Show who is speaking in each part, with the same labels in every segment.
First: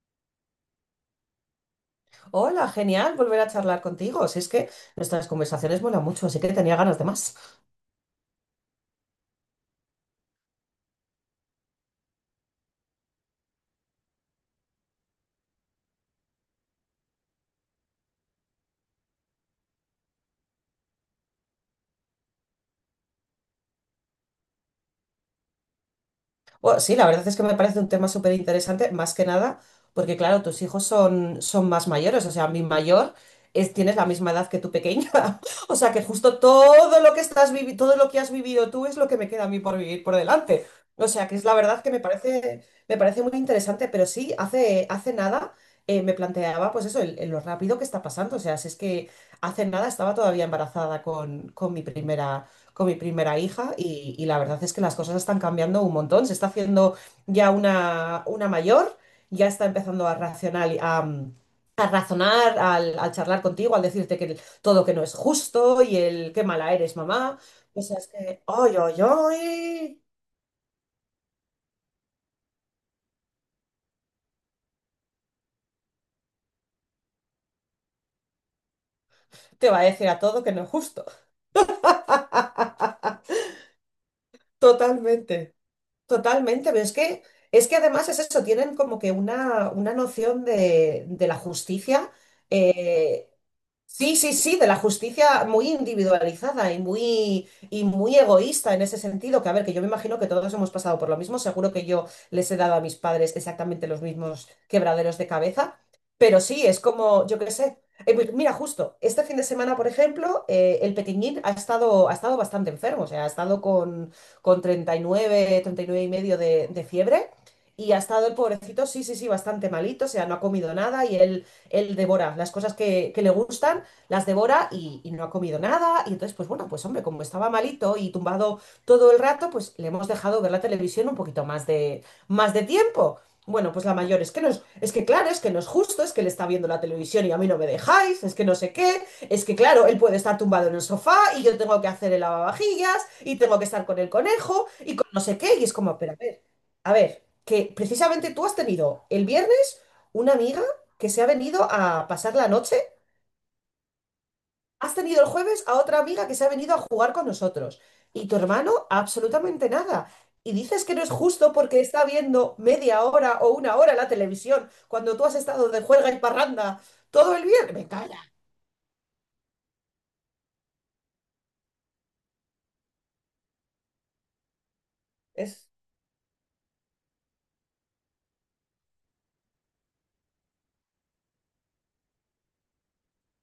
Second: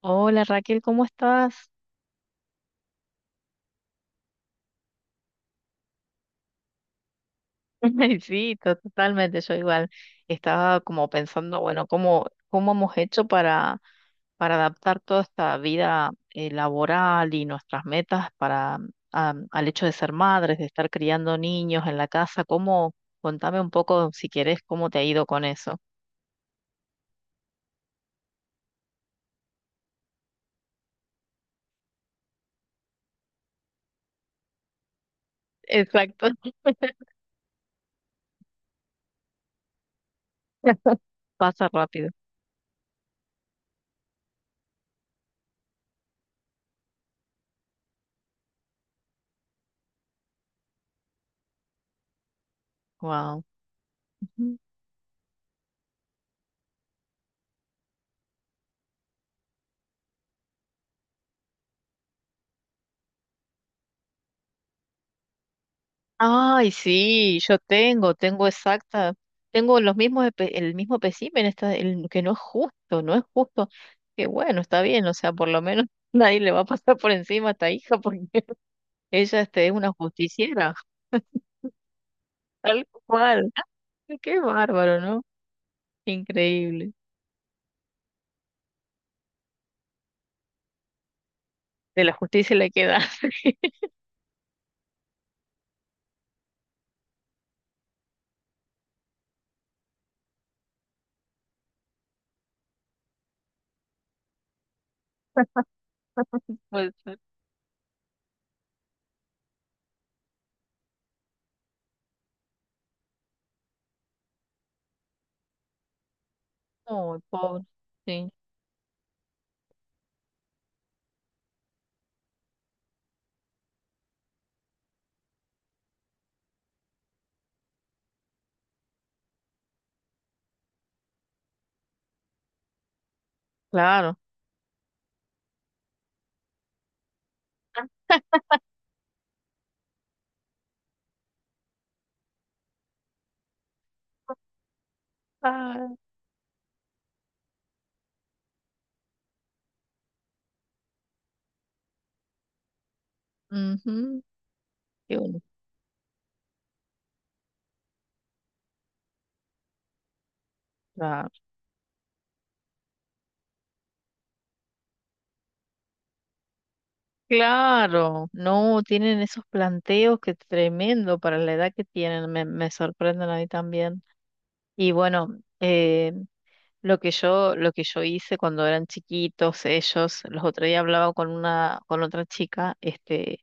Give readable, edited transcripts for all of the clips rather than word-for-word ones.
Speaker 1: Hola Raquel, ¿cómo estás?
Speaker 2: Hola, genial volver a charlar contigo. Si es que nuestras conversaciones vuelan mucho, así que tenía ganas de más.
Speaker 1: Sí, totalmente, yo igual estaba como pensando, bueno, ¿cómo hemos hecho para adaptar toda esta vida laboral y nuestras metas para, al hecho de ser madres, de estar criando niños en la casa? ¿Cómo? Contame un poco, si querés, cómo te ha ido con eso.
Speaker 2: Bueno, sí, la verdad es que me parece un tema súper interesante, más que nada, porque claro, tus hijos son más mayores, o sea, mi mayor es, tienes la misma edad que tu pequeña, o sea, que
Speaker 1: Exacto.
Speaker 2: justo todo lo que todo lo que has vivido tú es lo que me queda a mí por vivir por delante. O sea, que es la
Speaker 1: Pasa
Speaker 2: verdad que me
Speaker 1: rápido.
Speaker 2: parece, me parece muy interesante, pero sí, hace nada me planteaba, pues eso, el lo rápido que está pasando, o sea, si es que hace nada estaba todavía embarazada con mi primera
Speaker 1: Wow.
Speaker 2: hija y la verdad es que las cosas están cambiando un montón. Se está haciendo ya una mayor, ya está empezando a racional, a, mm, a razonar, al charlar contigo, al decirte que todo que no es justo y el qué
Speaker 1: Ay,
Speaker 2: mala eres, mamá.
Speaker 1: sí,
Speaker 2: O sea, es que,
Speaker 1: tengo
Speaker 2: ¡ay, ay,
Speaker 1: exacta, tengo los
Speaker 2: ay!
Speaker 1: mismos, el mismo espécimen, está, el, que no es justo, no es justo, que bueno, está bien, o sea, por lo menos nadie le va a pasar por encima a esta hija porque ella este,
Speaker 2: Te
Speaker 1: es
Speaker 2: va a
Speaker 1: una
Speaker 2: decir a todo que no es
Speaker 1: justiciera,
Speaker 2: justo.
Speaker 1: tal cual. Qué bárbaro, ¿no?
Speaker 2: Totalmente, totalmente, pero
Speaker 1: Increíble,
Speaker 2: es que además es eso, tienen como que una noción de la
Speaker 1: de
Speaker 2: justicia
Speaker 1: la justicia le queda.
Speaker 2: eh, sí, sí, sí, de la justicia muy individualizada y muy egoísta en ese sentido, que a ver, que yo me imagino que todos hemos pasado por lo mismo, seguro que yo les he dado a mis padres exactamente los mismos quebraderos de cabeza, pero sí, es
Speaker 1: Pues,
Speaker 2: como, yo qué sé, pues mira, justo, este fin de semana, por ejemplo, el Petiñín ha estado bastante enfermo, o sea, ha estado con 39, 39 y nueve y medio de
Speaker 1: no,
Speaker 2: fiebre.
Speaker 1: pobre,
Speaker 2: Y ha estado
Speaker 1: sí,
Speaker 2: el pobrecito, sí, sí, sí, bastante malito, o sea, no ha comido nada y él devora las cosas que le gustan, las devora y no ha comido nada. Y entonces, pues bueno, pues hombre, como estaba malito y tumbado todo el rato, pues le hemos dejado ver la televisión un poquito más de tiempo. Bueno, pues la
Speaker 1: claro,
Speaker 2: mayor es que no es, es que claro, es que no es justo, es que él está viendo la televisión y a mí no me dejáis, es que no sé qué, es que claro, él puede estar tumbado en el sofá y yo tengo que hacer el lavavajillas y tengo que estar con el conejo y con no sé qué, y es
Speaker 1: ah,
Speaker 2: como, pero a ver, que precisamente tú has tenido el viernes una amiga que se ha venido a pasar la noche.
Speaker 1: ujú,
Speaker 2: Has
Speaker 1: qué
Speaker 2: tenido el
Speaker 1: bueno.
Speaker 2: jueves a otra amiga que se ha venido a jugar con nosotros. Y tu hermano, absolutamente nada. Y dices que no es
Speaker 1: Ah.
Speaker 2: justo porque está viendo media hora o una hora la televisión cuando tú has estado de juerga y parranda todo el viernes. Me calla.
Speaker 1: Claro, no, tienen esos planteos que tremendo para la edad que tienen, me sorprenden a mí también. Y bueno,
Speaker 2: Es
Speaker 1: eh, lo que yo hice cuando eran chiquitos, ellos, los otros días hablaba con una, con otra chica, este,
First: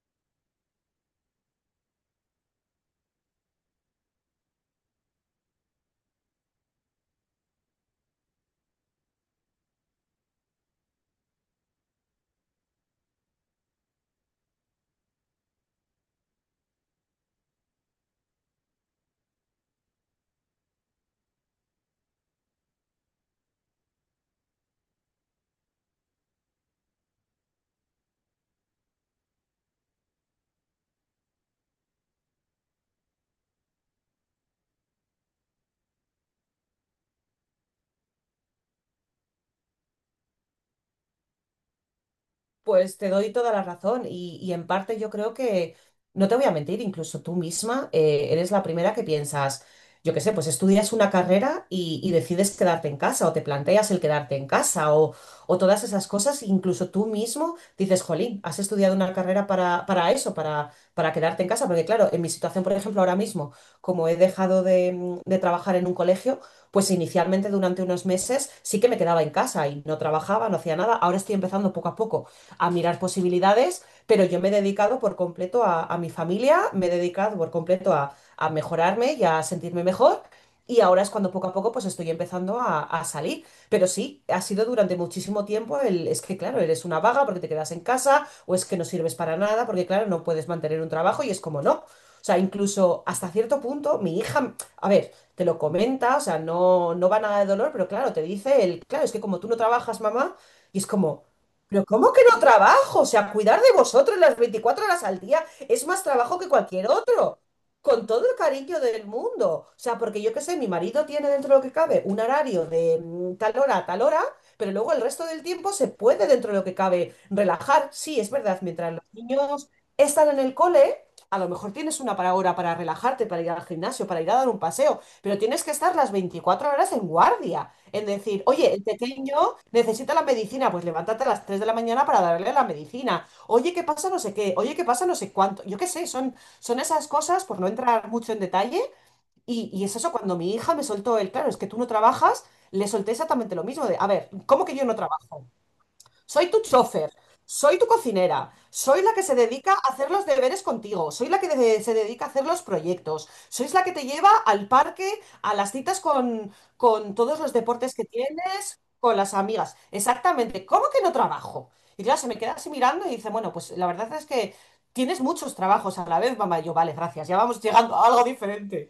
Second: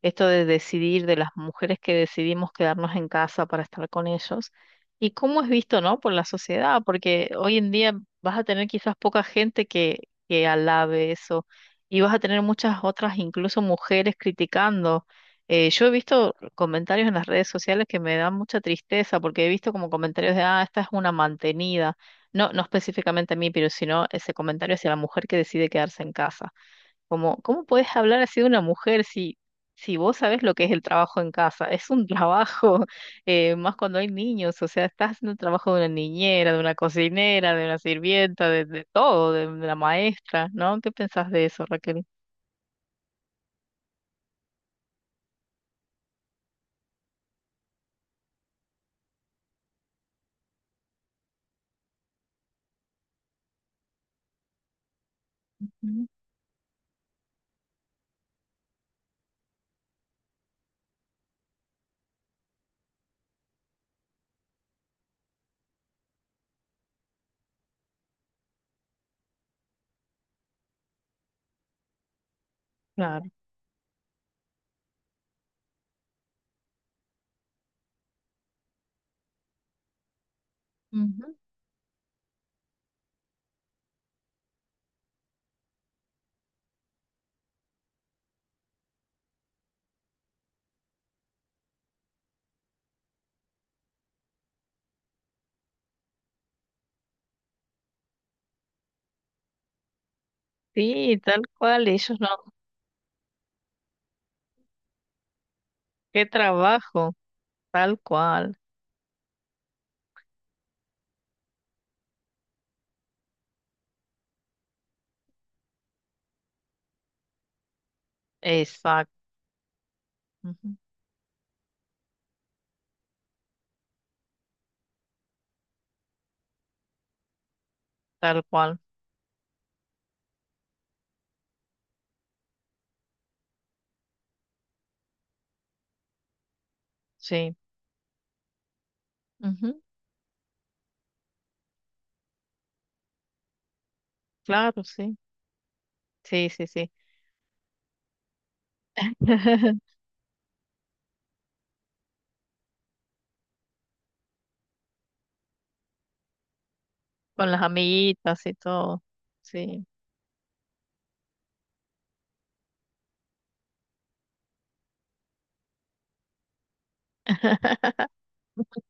Speaker 1: esto de decidir, de las mujeres que decidimos quedarnos en casa para estar con ellos, y cómo es visto, ¿no?, por la sociedad, porque hoy en día vas a tener quizás poca gente que alabe eso, y vas a tener muchas otras, incluso mujeres criticando. Yo he visto comentarios en las redes sociales que me dan mucha tristeza, porque he visto como comentarios de, ah, esta es una mantenida. No, no específicamente a mí, pero sino ese comentario hacia la mujer que decide quedarse en casa. Como, ¿cómo puedes hablar así de una mujer si, si vos sabés lo que es el trabajo en casa? Es un trabajo, más cuando hay niños, o sea, estás haciendo el trabajo de una niñera, de una cocinera, de una sirvienta, de todo, de la maestra, ¿no? ¿Qué pensás de eso, Raquel?
Speaker 2: Pues te doy toda la razón y en parte yo creo que, no te voy a mentir, incluso tú misma eres la primera que piensas, yo qué sé, pues estudias una carrera y decides quedarte en casa o te planteas el quedarte en casa o todas
Speaker 1: Mm.
Speaker 2: esas cosas, incluso tú mismo dices, jolín, has estudiado una carrera para eso, para quedarte en casa, porque claro, en mi situación, por ejemplo, ahora mismo, como he dejado de trabajar en un colegio, pues inicialmente durante unos meses sí que me quedaba en casa y no trabajaba, no hacía nada, ahora estoy empezando poco a poco a mirar
Speaker 1: Claro.
Speaker 2: posibilidades, pero yo me he dedicado por completo a mi familia, me he dedicado por completo a mejorarme y a sentirme mejor. Y ahora es cuando
Speaker 1: Ujú.
Speaker 2: poco a poco pues estoy empezando a salir. Pero sí, ha sido durante muchísimo tiempo el, es que claro, eres una vaga porque te quedas en casa o es que no sirves para nada porque claro, no puedes mantener un trabajo y es como no. O sea, incluso hasta cierto punto, mi hija, a ver, te lo comenta, o sea, no, no va nada de dolor, pero claro, te dice el, claro, es que como tú no trabajas, mamá, y es
Speaker 1: Sí,
Speaker 2: como,
Speaker 1: tal
Speaker 2: pero
Speaker 1: cual,
Speaker 2: ¿cómo
Speaker 1: ellos
Speaker 2: que
Speaker 1: no,
Speaker 2: no trabajo? O sea, cuidar de vosotros las 24 horas al día es más
Speaker 1: qué
Speaker 2: trabajo que cualquier
Speaker 1: trabajo,
Speaker 2: otro.
Speaker 1: tal
Speaker 2: Con todo el
Speaker 1: cual,
Speaker 2: cariño del mundo. O sea, porque yo qué sé, mi marido tiene dentro de lo que cabe un horario de tal hora a tal hora, pero luego el resto del tiempo se puede dentro de lo que cabe relajar. Sí, es verdad, mientras los
Speaker 1: exacto,
Speaker 2: niños están en el
Speaker 1: ujú.
Speaker 2: cole, a lo mejor tienes una para hora para relajarte, para ir al gimnasio, para ir a dar un paseo, pero tienes que estar las 24 horas en guardia. En
Speaker 1: Tal
Speaker 2: decir, oye,
Speaker 1: cual,
Speaker 2: el pequeño necesita la medicina, pues levántate a las 3 de la mañana para darle la medicina. Oye, ¿qué pasa? No sé qué. Oye, ¿qué pasa? No sé cuánto. Yo qué sé, son esas cosas,
Speaker 1: sí,
Speaker 2: por no entrar mucho en detalle. Y,
Speaker 1: ujú.
Speaker 2: y es eso, cuando mi hija me soltó el, claro, es que tú no trabajas, le solté exactamente lo mismo de, a ver, ¿cómo que
Speaker 1: Claro,
Speaker 2: yo no
Speaker 1: sí.
Speaker 2: trabajo?
Speaker 1: Sí,
Speaker 2: Soy tu
Speaker 1: sí, sí.
Speaker 2: chofer, soy tu cocinera, soy la que se dedica a hacer los deberes contigo, soy la que se dedica a hacer los proyectos, sois la que te lleva al parque, a las citas con todos
Speaker 1: Con
Speaker 2: los
Speaker 1: las
Speaker 2: deportes que
Speaker 1: amiguitas y
Speaker 2: tienes,
Speaker 1: todo.
Speaker 2: con las amigas.
Speaker 1: Sí.
Speaker 2: Exactamente, ¿cómo que no trabajo? Y claro, se me queda así mirando y dice, bueno, pues la verdad es que tienes muchos trabajos a la vez, mamá. Y yo, vale, gracias, ya vamos llegando a algo diferente.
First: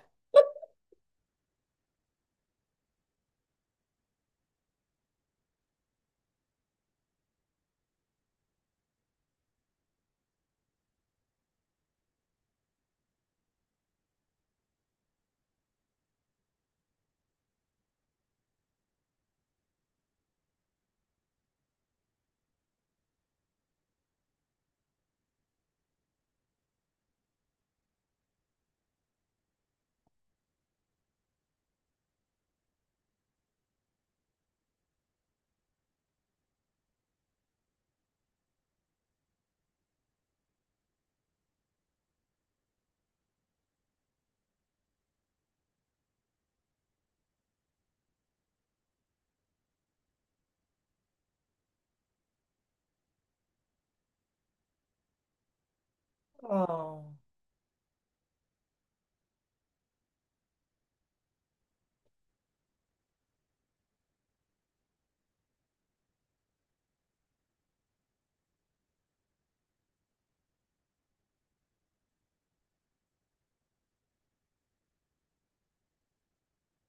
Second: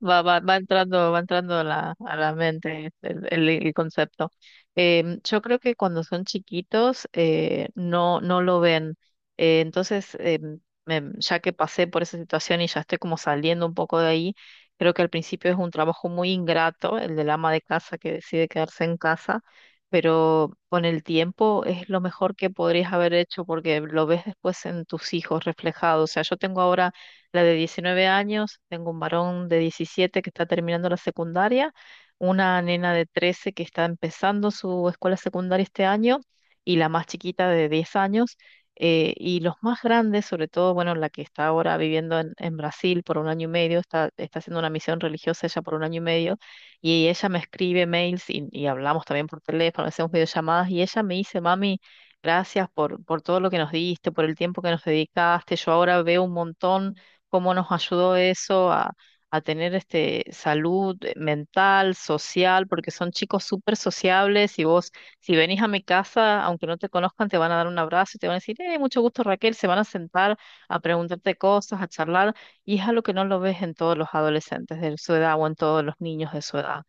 Speaker 1: Va, va, va entrando a la mente el, el concepto. Yo creo que cuando son chiquitos no, no lo ven. Entonces, ya que pasé por esa situación y ya estoy como saliendo un poco de ahí, creo que al principio es un trabajo muy ingrato, el del ama de casa que decide quedarse en casa, pero con el tiempo es lo mejor que podrías haber hecho porque lo ves después en tus hijos reflejado. O sea, yo tengo ahora la de 19 años, tengo un varón de 17 que está terminando la secundaria, una nena de 13 que está empezando su escuela secundaria este año y la más chiquita de 10 años. Y los más grandes, sobre todo, bueno, la que está ahora viviendo en Brasil por un año y medio, está, está haciendo una misión religiosa ella por un año y medio, y ella me escribe mails y hablamos también por teléfono, hacemos videollamadas, y ella me dice, mami, gracias por todo lo que nos diste, por el tiempo que nos dedicaste, yo ahora veo un montón
Speaker 2: Ah.
Speaker 1: cómo nos ayudó eso a tener este salud mental, social, porque son chicos súper sociables y vos, si venís a mi casa, aunque no te conozcan, te van a dar un abrazo y te van a decir, mucho gusto Raquel, se van a sentar a preguntarte cosas, a charlar, y es algo que no lo ves en todos los adolescentes de su edad o en todos los niños de su edad.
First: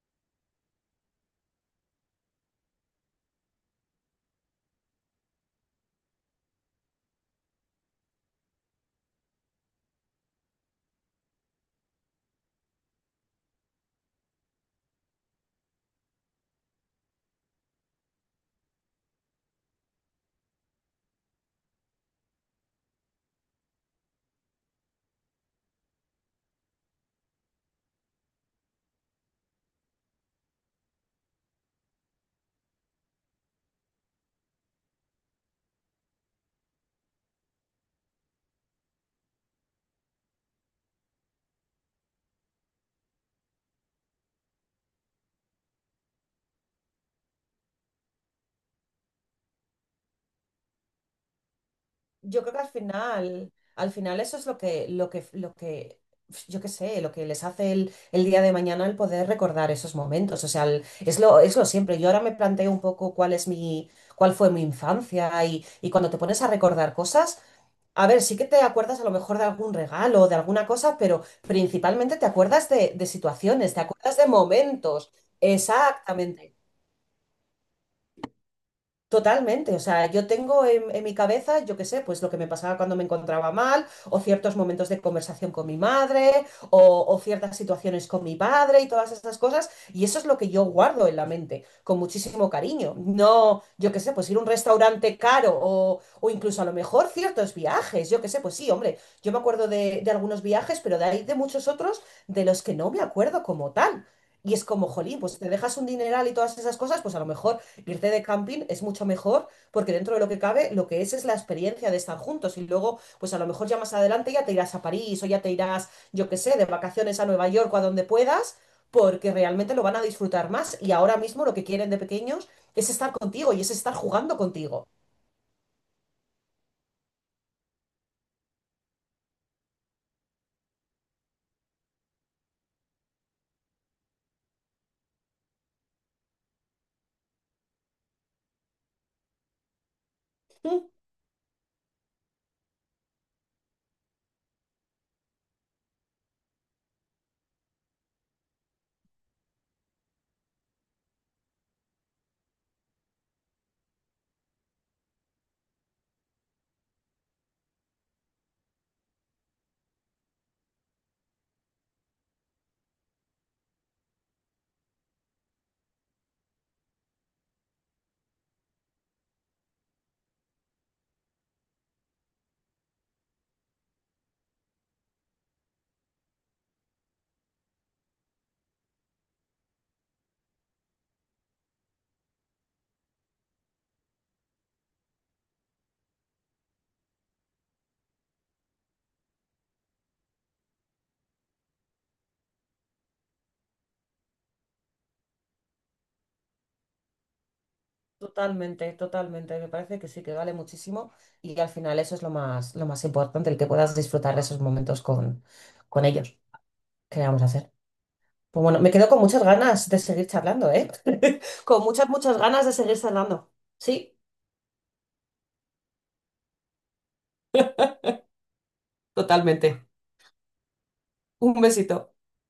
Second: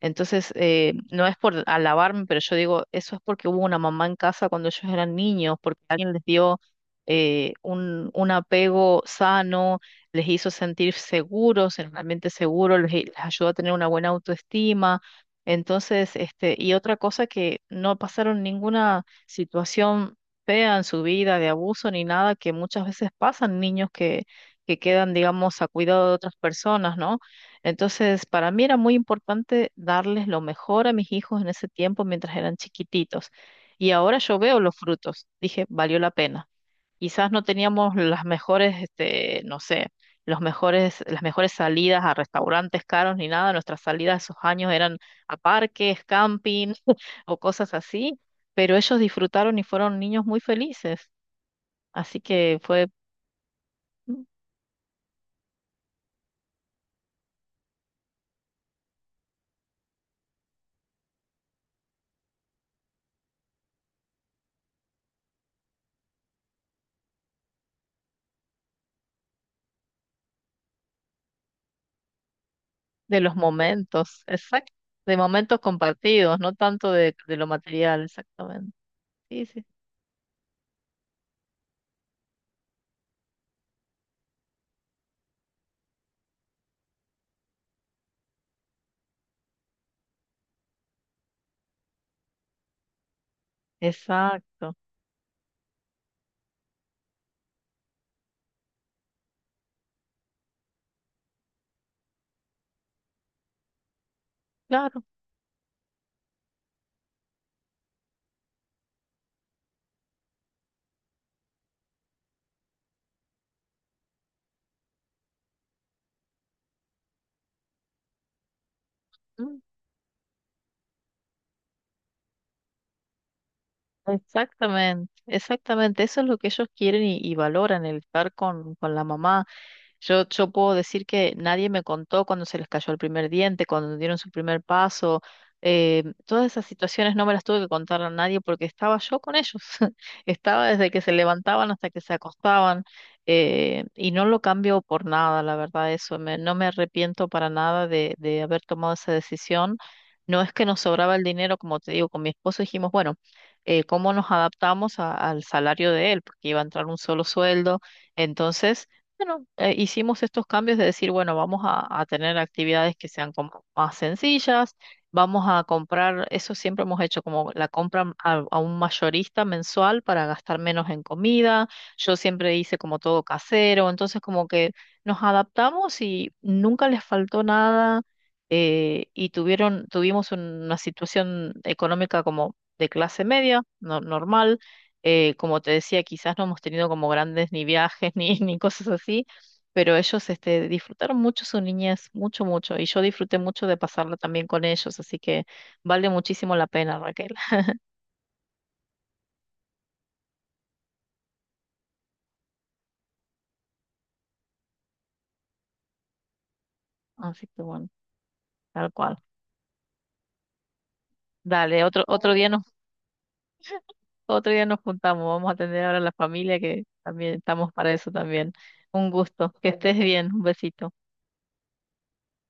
Speaker 1: Entonces, no es por alabarme, pero yo digo, eso es porque hubo una mamá en casa cuando ellos eran niños, porque alguien les dio un apego sano, les hizo sentir seguros, en un ambiente seguro, les ayudó a tener una buena autoestima. Entonces, este, y otra cosa que no pasaron ninguna situación fea en su vida, de abuso ni nada, que muchas veces pasan niños que quedan, digamos, a cuidado de otras personas, ¿no? Entonces, para mí era muy importante darles lo mejor a mis hijos en ese tiempo mientras eran chiquititos. Y ahora yo veo los frutos. Dije, valió la pena. Quizás no teníamos las mejores, este, no sé, los mejores, las mejores salidas a restaurantes caros ni nada. Nuestras salidas esos años eran a parques, camping o cosas así. Pero ellos disfrutaron y fueron niños muy felices. Así
Speaker 2: Yo creo
Speaker 1: que
Speaker 2: que
Speaker 1: fue
Speaker 2: al final
Speaker 1: mm,
Speaker 2: eso es lo que, yo qué sé, lo que les hace el día de mañana el poder recordar esos momentos. O sea, es lo siempre. Yo ahora me planteo un poco cuál fue mi infancia y cuando te pones a recordar cosas, a ver, sí que te acuerdas a lo mejor de algún regalo o de alguna cosa, pero principalmente te acuerdas de
Speaker 1: de los
Speaker 2: situaciones, te acuerdas
Speaker 1: momentos,
Speaker 2: de
Speaker 1: exacto,
Speaker 2: momentos.
Speaker 1: de momentos compartidos, no
Speaker 2: Exactamente.
Speaker 1: tanto de lo material, exactamente. Sí, sí,
Speaker 2: Totalmente, o sea, yo tengo en mi cabeza, yo qué sé, pues lo que me pasaba cuando me encontraba mal, o ciertos momentos de conversación con mi madre, o ciertas situaciones con mi padre y todas esas cosas, y eso es lo que yo guardo en la mente, con muchísimo cariño. No, yo qué sé, pues ir a un
Speaker 1: exacto,
Speaker 2: restaurante caro, o incluso a lo mejor ciertos viajes, yo qué sé, pues sí, hombre, yo me acuerdo de algunos viajes, pero de ahí de muchos otros de los que no me acuerdo como tal. Y es como,
Speaker 1: claro.
Speaker 2: jolín, pues te dejas un dineral y todas esas cosas, pues a lo mejor irte de camping es mucho mejor porque dentro de lo que cabe, lo que es la experiencia de estar juntos y luego, pues a lo mejor ya más adelante ya te irás a París o ya te irás, yo qué sé, de vacaciones a Nueva York o a donde puedas, porque realmente lo van a disfrutar más y ahora mismo lo que quieren de pequeños es estar contigo y es estar jugando contigo.
Speaker 1: Exactamente, exactamente. Eso es lo que ellos quieren y valoran, el estar con la mamá. Yo puedo decir que nadie me contó cuando se les cayó el primer diente, cuando dieron su primer paso. Todas esas situaciones no me las tuve que contar a nadie porque estaba yo con ellos. Estaba
Speaker 2: Mm.
Speaker 1: desde que se levantaban hasta que se acostaban. Y no lo cambio por nada, la verdad, eso. No me arrepiento para nada de, de haber tomado esa decisión. No es que nos sobraba el dinero, como te digo, con mi esposo dijimos, bueno, cómo nos adaptamos al salario de él, porque iba a entrar un solo sueldo. Entonces, bueno, hicimos estos cambios de decir, bueno, vamos a tener actividades que sean como más sencillas, vamos a comprar, eso siempre hemos hecho, como la compra a un mayorista mensual para gastar menos en comida. Yo siempre hice como todo casero, entonces como que nos adaptamos y nunca les faltó nada. Y tuvieron, tuvimos una situación económica como de clase media, normal. Como te decía, quizás no hemos tenido como grandes ni viajes ni, ni cosas así, pero ellos este, disfrutaron mucho su niñez, mucho, mucho, y yo disfruté mucho de pasarla también con ellos, así que vale muchísimo la pena, Raquel.
Speaker 2: Totalmente, totalmente. Me parece que sí, que vale muchísimo y al final eso es lo más importante, el que puedas disfrutar de esos momentos con ellos. ¿Qué le vamos a
Speaker 1: Así que
Speaker 2: hacer?
Speaker 1: bueno,
Speaker 2: Pues bueno, me
Speaker 1: tal
Speaker 2: quedo
Speaker 1: cual.
Speaker 2: con muchas ganas de seguir charlando, ¿eh?
Speaker 1: Dale,
Speaker 2: Con
Speaker 1: otro,
Speaker 2: muchas, muchas ganas de seguir charlando. Sí,
Speaker 1: otro día nos juntamos, vamos a atender ahora a la familia que también estamos para eso también. Un gusto, que
Speaker 2: totalmente.
Speaker 1: estés bien, un besito.
Speaker 2: Un besito.